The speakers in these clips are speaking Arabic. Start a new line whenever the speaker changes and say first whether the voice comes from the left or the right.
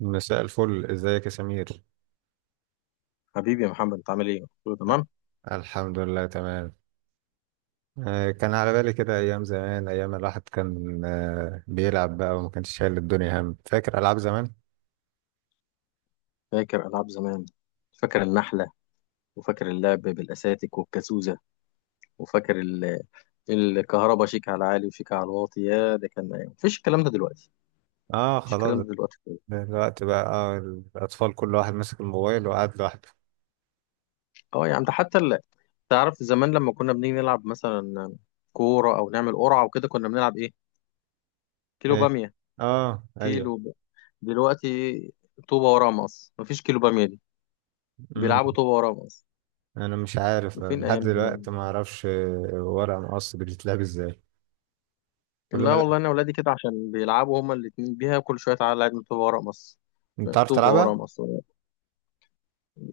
right: مساء الفل، ازيك يا سمير؟
left: حبيبي يا محمد، انت عامل ايه؟ كله تمام؟
right: الحمد لله تمام. كان على بالي كده، ايام زمان، ايام الواحد كان بيلعب بقى وما كانش شايل الدنيا هم. فاكر العاب زمان.
left: فاكر العاب زمان. فاكر النحله، وفاكر اللعب بالاساتك والكازوزه، وفاكر ال- الكهرباء شيك على العالي وشيك على الواطي. يا ده كان ايام، مفيش الكلام ده دلوقتي.
right: اه،
left: مفيش الكلام
right: خلاص.
left: ده دلوقتي خالص.
right: دلوقتي بقى الاطفال كل واحد ماسك الموبايل وقاعد لوحده.
left: اه يا عم، تعرف زمان لما كنا بنيجي نلعب مثلا كوره او نعمل قرعه وكده، كنا بنلعب ايه؟ كيلو
right: ايه.
left: باميه.
right: اه ايوه.
left: كيلو ب... دلوقتي طوبه وراه مقص، مفيش كيلو باميه دي.
right: امم.
left: بيلعبوا طوبه وراه مقص.
right: انا مش عارف
left: فين
right: لحد
left: ايام زمان!
right: دلوقتي ما اعرفش ورق مقص بتتلعب ازاي. كل ما
left: لا
right: لا.
left: والله انا ولادي كده، عشان بيلعبوا هما الاتنين بيها. كل شويه تعالى العب طوبه ورق مص.
right: انت عارف
left: طوبه ورق
right: تلعبها؟
left: مص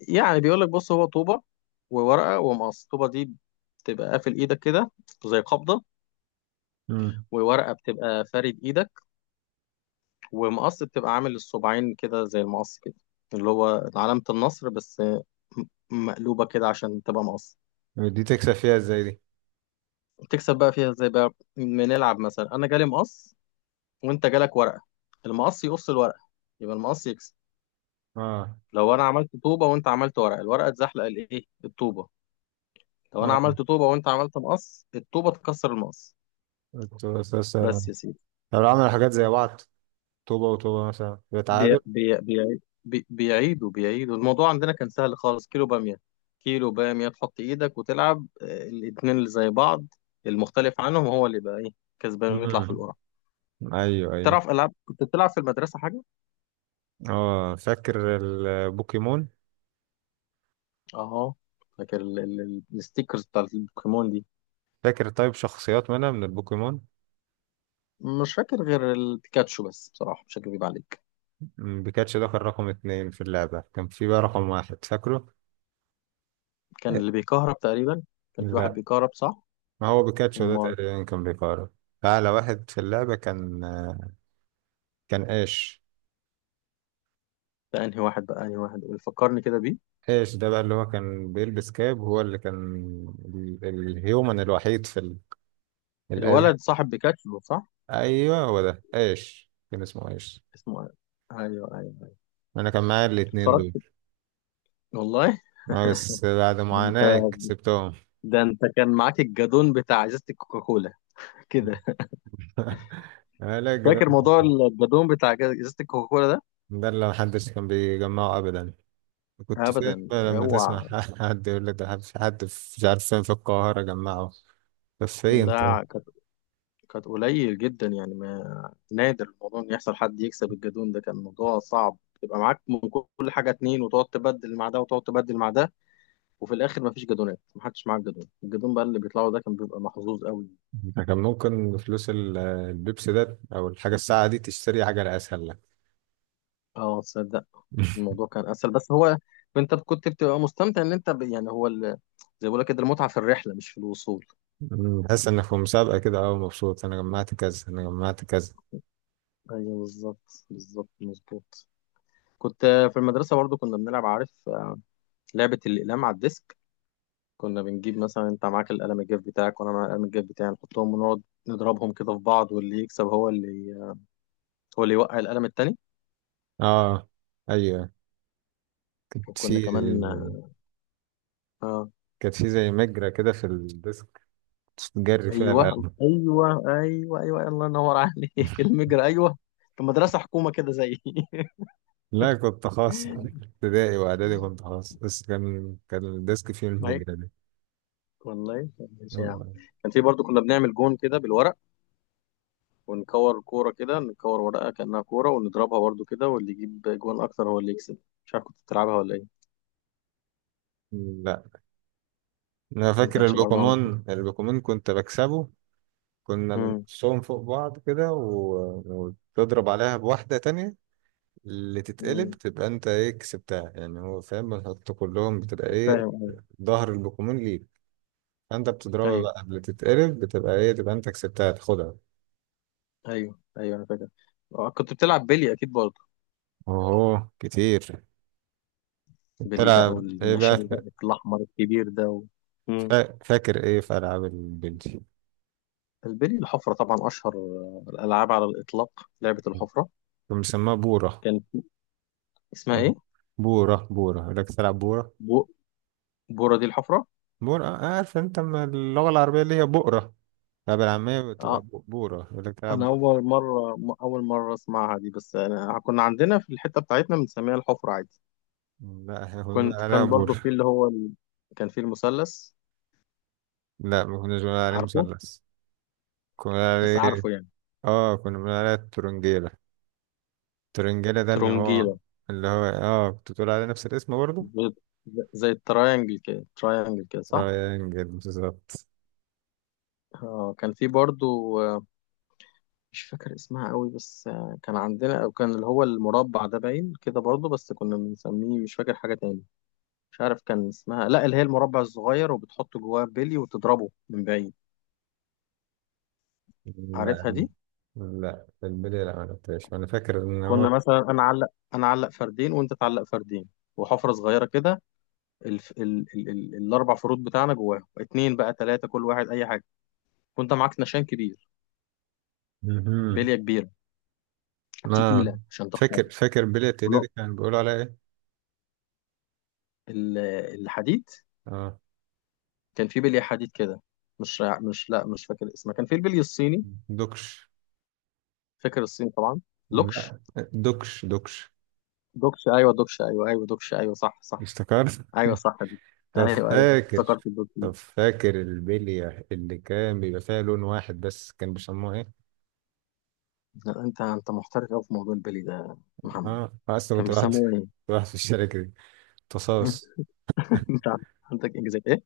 left: يعني بيقول لك بص، هو طوبه وورقه ومقص. الطوبه دي بتبقى قافل ايدك كده، زي قبضه.
right: امم.
left: وورقه بتبقى فارد ايدك. ومقص بتبقى عامل الصباعين كده زي المقص كده، اللي هو علامه النصر، مقلوبه كده عشان تبقى مقص.
right: دي تكسب فيها ازاي دي؟
left: تكسب بقى فيها ازاي بقى؟ بنلعب مثلا انا جالي مقص، وانت جالك ورقه. المقص يقص الورقه، يبقى المقص يكسب.
right: اه.
left: لو انا عملت طوبه وانت عملت ورق، الورقه اتزحلق الايه الطوبه. لو انا
right: اه،
left: عملت طوبه وانت عملت مقص، الطوبه تكسر المقص.
right: كنت
left: بس يا سيدي.
right: لو عملوا حاجات زي بعض، طوبة وطوبة مثلا يبقى
left: بي
right: تعادل.
left: بي بي بي بيعيدوا بيعيدوا الموضوع. عندنا كان سهل خالص، كيلو باميه. كيلو باميه تحط ايدك وتلعب، الاتنين اللي زي بعض، المختلف عنهم هو اللي يبقى ايه، كسبان، ويطلع
right: امم.
left: في القرعه.
right: ايوه ايوه.
left: تعرف العاب كنت بتلعب في المدرسه حاجه؟
right: اه، فاكر البوكيمون.
left: اه، فاكر الستيكرز بتاع البوكيمون دي.
right: فاكر طيب شخصيات منها من البوكيمون؟
left: مش فاكر غير البيكاتشو بس بصراحه، مش هكذب عليك.
right: مم، بيكاتشو ده كان رقم اتنين في اللعبة، كان في بقى رقم واحد، فاكره؟
left: كان اللي بيكهرب تقريبا. كان في واحد
right: لا.
left: بيكهرب، صح؟
right: ما هو بيكاتشو ده
left: امال.
right: تقريبا كان بيقارب أعلى واحد في اللعبة. كان، كان ايش؟
left: ده انهي واحد بقى؟ انهي واحد؟ قول فكرني كده بيه.
right: ايش ده بقى اللي هو كان بيلبس كاب، هو اللي كان الهيومن الوحيد في ال... الأز...
left: الولد صاحب بيكاتشو، صح؟
right: ايوه هو ده. ايش كان اسمه ايش؟
left: اسمه ايه؟ ايوه ايوه ايوه.
right: انا كان معايا الاتنين
left: اتفرجت
right: دول.
left: والله.
right: اه، بس بعد
left: ده انت،
right: معاناة كسبتهم.
left: ده انت كان معاك الجدون بتاع ازازه الكوكاكولا كده.
right: لا، الجدال
left: فاكر موضوع
right: ده.
left: الجدون بتاع ازازه الكوكاكولا ده؟
right: ده اللي محدش كان بيجمعه ابدا. كنت فين
left: ابدا،
right: بقى لما
left: اوعى.
right: تسمع حد يقول لك ده، في حد مش عارف فين في القاهرة جمعه. طب فين طيب؟
left: ده كانت قليل جدا يعني. ما نادر الموضوع ان يحصل حد يكسب. الجدون ده كان موضوع صعب. تبقى معاك من كل حاجه اتنين، وتقعد تبدل مع ده، وتقعد تبدل مع ده. وفي الاخر مفيش جدولات، محدش معاه الجدول. الجدول بقى اللي بيطلعوا ده كان بيبقى محظوظ قوي.
right: ده كان ممكن فلوس البيبسي ده او الحاجة الساعة دي تشتري حاجة اسهل لك.
left: اه تصدق، الموضوع كان اسهل، بس هو انت كنت بتبقى مستمتع ان يعني زي ما بقول لك كده، المتعه في الرحله مش في الوصول.
right: مم، تحس انك في مسابقة كده، اه، مبسوط انا جمعت كذا، انا جمعت كذا.
left: ايوه بالظبط بالظبط، مظبوط. كنت في المدرسه برضو كنا بنلعب، عارف؟ لعبه الاقلام على الديسك. كنا بنجيب مثلا انت معاك القلم الجاف بتاعك، وانا معايا القلم الجاف بتاعي، نحطهم ونقعد نضربهم كده في بعض، واللي يكسب هو اللي هو اللي يوقع القلم التاني.
right: اه ايوه. كانت
left: وكنا
right: في
left: كمان آه،
right: كانت في زي مجرى كده في الديسك، جري فيها
left: ايوه
right: القلم.
left: ايوه ايوه ايوه، الله ينور عليك المجرى، ايوه. كان مدرسه حكومه كده زي
right: لا، كنت خاص، ابتدائي واعدادي كنت خاص، بس كان الديسك فيه
left: ما هي
right: الهجرة دي.
left: والله. ماشي يا عم. كان في برضو كنا بنعمل جون كده بالورق، ونكور كوره كده، نكور ورقه كانها كوره، ونضربها برضو كده، واللي يجيب جون اكتر هو اللي يكسب. مش عارف كنت بتلعبها ولا ايه.
right: لا. انا
left: ما
right: فاكر
left: كانش برضو عندك.
right: البوكيمون، البوكيمون كنت بكسبه. كنا
left: امم.
right: بنقصهم فوق بعض كده، و... وتضرب عليها بواحدة تانية. اللي تتقلب
left: امم.
right: تبقى انت ايه، كسبتها، يعني هو فاهم، بنحط كلهم بتبقى ايه،
left: فاهم، ايوه.
right: ظهر البوكيمون ليك. انت بتضربها
left: ايوه
right: بقى قبل تتقلب، بتبقى ايه، تبقى انت كسبتها، تاخدها.
left: ايوه أيوه، انا فاكر. كنت بتلعب بيلي اكيد برضو.
right: اوه كتير.
left: بيلي بقى
right: بتلعب ايه
left: والنشان بقى
right: بقى؟
left: الاحمر الكبير ده
right: فاكر ايه في العاب البنتي؟
left: البلي الحفرة طبعا أشهر الألعاب على الإطلاق، لعبة الحفرة.
right: كان مسماها بورة.
left: كانت اسمها إيه؟
right: بورة، بورة لك، تلعب بورة.
left: بو... بورة دي الحفرة؟
right: بورة، عارف انت أما اللغة العربية اللي هي بؤرة، اللعبة العامية بتبقى
left: آه.
right: بورة، يقول لك تلعب
left: أنا
right: بورة.
left: أول مرة أول مرة أسمعها دي، بس أنا كنا عندنا في الحتة بتاعتنا بنسميها الحفرة عادي.
right: لا، احنا كنا بنقول عليها
left: كان برضو في
right: بورة.
left: كان في المثلث،
right: لا، ما كناش بنقول عليه
left: عارفه؟
right: مثلث. كنا بنقول
left: بس
right: عليه،
left: عارفه يعني.
right: اه، كنا بنقول عليه الترنجيلة. الترنجيلة، ده اللي هو
left: ترونجيلة.
right: اللي هو اه، كنت بتقول عليه نفس الاسم برضه.
left: زي زي التراينجل كده، تراينجل كده، صح؟
right: ترينجل بالظبط.
left: آه كان في برضو مش فاكر اسمها قوي، بس كان عندنا او كان اللي هو المربع ده باين كده برضه، بس كنا بنسميه مش فاكر حاجة تاني. مش عارف كان اسمها، لا اللي هي المربع الصغير وبتحط جواه بلي وتضربه من بعيد.
right: لا،
left: عارفها دي؟
right: لا البلي، لا، ما لعبتهاش، انا فاكر ان هو
left: كنا مثلا انا اعلق انا اعلق فردين، وانت تعلق فردين، وحفرة صغيرة كده. الف... ال... ال... ال... الاربع فروت بتاعنا جواهم اتنين بقى تلاتة، كل واحد اي حاجة. وانت معاك نشان كبير،
right: مهم.
left: بلية كبيرة
right: اه،
left: تقيلة عشان تخرج.
right: فاكر بيلي التقيلة دي،
left: ونق-
right: كان بيقولوا عليها ايه؟
left: ال- الحديد.
right: اه،
left: كان في بلي حديد كده. مش فاكر اسمها. كان في البلي الصيني.
right: دوكش.
left: فاكر الصيني طبعا. لوكش.
right: لا، دوكش دوكش.
left: دوكش ايوه، دوكش، ايوه ايوه دوكش، ايوه صح صح.
right: افتكرت.
left: ايوه صح دي.
right: طب
left: ايوه ايوه
right: فاكر.
left: افتكرت الدوكش
right: طب
left: دي.
right: فاكر البلية اللي كان بيبقى فيها لون واحد بس، كان بيسموها ايه؟
left: لا، انت محترف قوي في موضوع البلي ده يا محمد.
right: اه، اصلا
left: كان
right: كنت واحد.
left: بيسموه ايه؟
right: واحد في الشركة دي. تصاص.
left: انت عندك انجازات ايه؟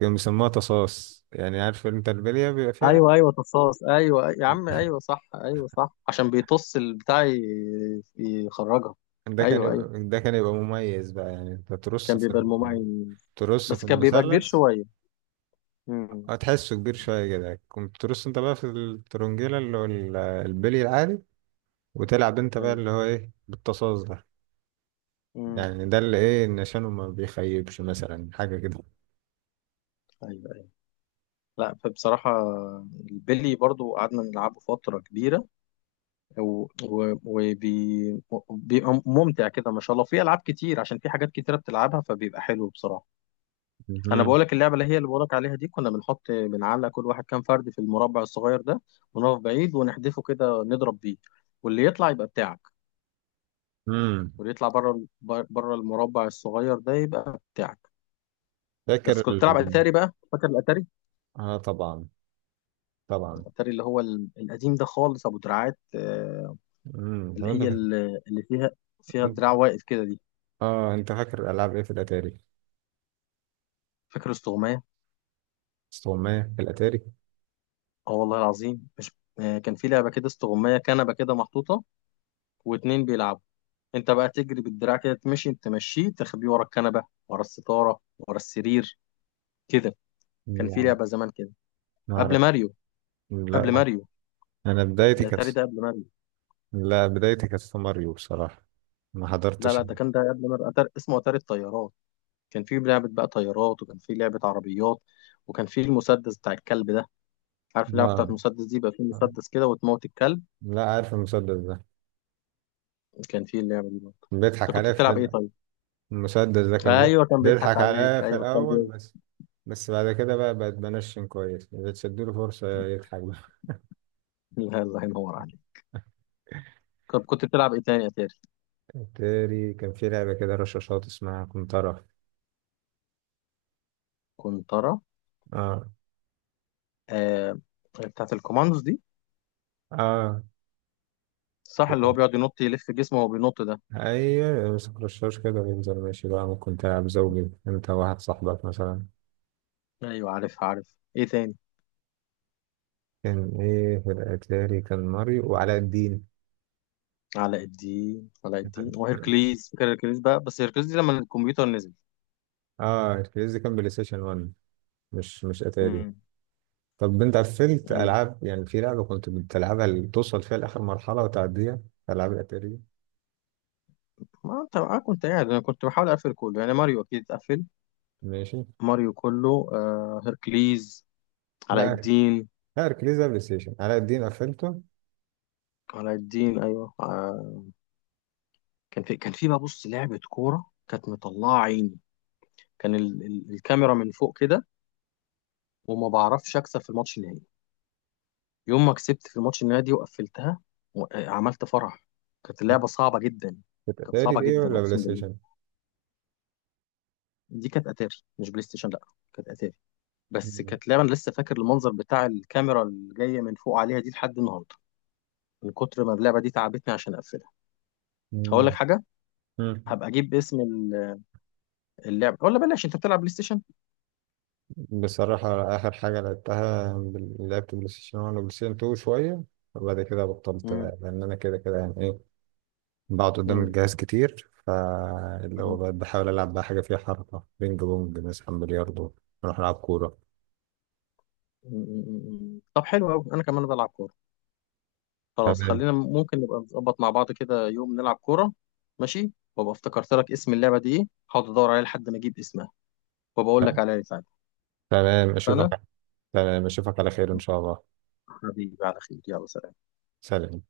right: كان بيسموها تصاص، يعني عارف انت البلية بيبقى فيها.
left: ايوه ايوه، تصاص، ايوه. أيوة. يا عم ايوه صح، ايوه صح، عشان بيطص البتاع يخرجها.
right: ده كان
left: ايوه ايوه،
right: يبقى ده كان يبقى مميز بقى، يعني انت ترص
left: كان
right: في
left: بيبقى المميز،
right: ترص في
left: بس كان بيبقى كبير
right: المثلث.
left: شويه. امم.
right: هتحسه كبير شوية كده، كنت ترص انت بقى في الترنجيلة اللي هو البلي العادي، وتلعب انت بقى
left: ايوه.
right: اللي هو ايه، بالتصاص ده.
left: امم.
right: يعني ده اللي ايه، النشانه ما بيخيبش مثلا، حاجة كده.
left: ايوه أيوة. لا فبصراحة، البلي برضو قعدنا نلعبه فترة كبيرة، و- و- وبي- وبيبقى ممتع كده ما شاء الله. في ألعاب كتير، عشان في حاجات كتيرة بتلعبها، فبيبقى حلو بصراحة. أنا
right: مهم.
left: بقولك اللعبة اللي هي اللي بقولك عليها دي، كنا بنحط بنعلق كل واحد كام فرد في المربع الصغير ده، ونقف بعيد ونحدفه كده نضرب بيه، واللي يطلع يبقى بتاعك.
right: مم.
left: واللي يطلع بره بره المربع الصغير ده يبقى بتاعك.
right: فاكر
left: بس كنت
right: ال...
left: بتلعب أتاري بقى؟ فاكر الأتاري؟
right: اه طبعا، طبعا.
left: الأتاري اللي هو القديم ده خالص، أبو دراعات.
right: مم. طب
left: اللي
right: انت
left: هي ال- اللي فيها
right: انت-
left: دراع واقف كده دي.
right: اه، انت فاكر العاب ايه في الاتاري؟
left: فاكر استغماية.
right: استغماية في الاتاري؟
left: اه والله العظيم، مش آه، كان في لعبة كده استغماية، كنبة كده محطوطة، واتنين بيلعبوا. انت بقى تجري بالدراع كده تمشي تمشيه، تخبيه ورا الكنبة، ورا الستارة، ورا السرير كده. كان في
right: لا.
left: لعبة زمان كده قبل
right: نعرف.
left: ماريو. قبل
right: لا،
left: ماريو.
right: انا بدايتي كانت،
left: الاتاري ده قبل ماريو.
right: لا، بدايتي كانت في ماريو بصراحة، ما
left: لا
right: حضرتش.
left: لا، ده كان ده قبل ماريو. أتاري اسمه اتاري الطيارات. كان في لعبة بقى طيارات، وكان في لعبة عربيات، وكان في المسدس بتاع الكلب ده. عارف اللعبة بتاعت
right: اه.
left: المسدس دي؟ بقى في مسدس كده وتموت الكلب.
right: لا، عارف المسدس ده.
left: كان في اللعبة دي. انت
right: بيضحك
left: كنت
right: عليها
left: بتلعب ايه
right: في.
left: طيب؟
right: المسدس ده
left: ايوه كان بيضحك
right: بيضحك
left: عليك،
right: عليها في
left: ايوه
right: الأول
left: كان
right: بس. بس بعد كده بقى بقت بنشن كويس، بتديله فرصة يضحك بقى.
left: بيضحك. الله ينور عليك. طب كنت بتلعب ايه تاني يا تاري؟
right: تاني كان في لعبة كده رشاشات اسمها كنترة.
left: كنت ترى.
right: اه.
left: آه، بتاعت الكوماندوز دي،
right: اه،
left: صح؟ اللي هو بيقعد ينط يلف جسمه وهو بينط ده.
right: ايوه، يمسك رشاش كده وينزل ماشي بقى، ممكن تلعب زوجي انت وواحد صاحبك مثلا.
left: ايوه، عارف، عارف. ايه تاني؟
right: كان ايه في الاتاري؟ كان ماريو وعلاء الدين.
left: علاء الدين. علاء الدين وهيركليز. فاكر هيركليز بقى، بس هيركليز دي لما الكمبيوتر نزل.
right: اه، الكريزي كان بلاي ستيشن 1، مش اتاري.
left: امم.
right: طب انت قفلت
left: ايوه.
right: العاب، يعني في لعبه كنت بتلعبها اللي توصل فيها لاخر مرحله وتعديها، العاب الاتاري؟
left: ما انت انا كنت قاعد، انا كنت بحاول اقفل كله يعني. ماريو اكيد اتقفل.
right: ماشي.
left: ماريو كله، آه، هيركليز، علاء
right: لا،
left: الدين.
right: لا اركليز ده بلاي ستيشن، علاء الدين قفلته.
left: علاء الدين ايوه آه. كان في بقى، بص، لعبة كورة كانت مطلعة عيني. كان الكاميرا من فوق كده، وما بعرفش أكسب في الماتش النهائي. يوم ما كسبت في الماتش النهائي دي وقفلتها، و... آه، عملت فرح. كانت اللعبة صعبة جدا.
right: كانت
left: كانت
right: اتاري
left: صعبة
right: دي
left: جدا،
right: ولا بلاي
left: أقسم بالله.
right: ستيشن؟
left: دي كانت أتاري، مش بلاي ستيشن، لأ. كانت أتاري. بس
right: مم.
left: كانت لعبة أنا لسه فاكر المنظر بتاع الكاميرا اللي جاية من فوق عليها دي لحد النهاردة. من كتر ما اللعبة دي تعبتني عشان أقفلها. هقول لك
right: مم.
left: حاجة.
right: مم.
left: هبقى أجيب اسم اللعبة، ولا بلاش. أنت بتلعب بلاي ستيشن؟
right: بصراحه، اخر حاجه لعبتها لعبت بلاي ستيشن 1 وبلاي ستيشن 2 شويه، وبعد كده بطلت
left: مم.
right: لان انا كده كده، يعني ايه، بقعد قدام
left: مم.
right: الجهاز كتير، فاللي هو بقى بحاول العب بقى حاجه فيها حركه، بينج بونج مثلا، بلياردو، نروح نلعب كوره.
left: طب حلو قوي، انا كمان بلعب كوره. خلاص،
right: تمام.
left: خلينا ممكن نبقى نظبط مع بعض كده يوم نلعب كوره. ماشي. وابقى افتكرت لك اسم اللعبه دي ايه، هقعد ادور عليها لحد ما اجيب اسمها وبقول لك عليها ساعتها.
right: تمام،
left: اتفقنا.
right: اشوفك. تمام، اشوفك على خير ان شاء الله.
left: حبيبي على خير، يلا سلام.
right: سلام.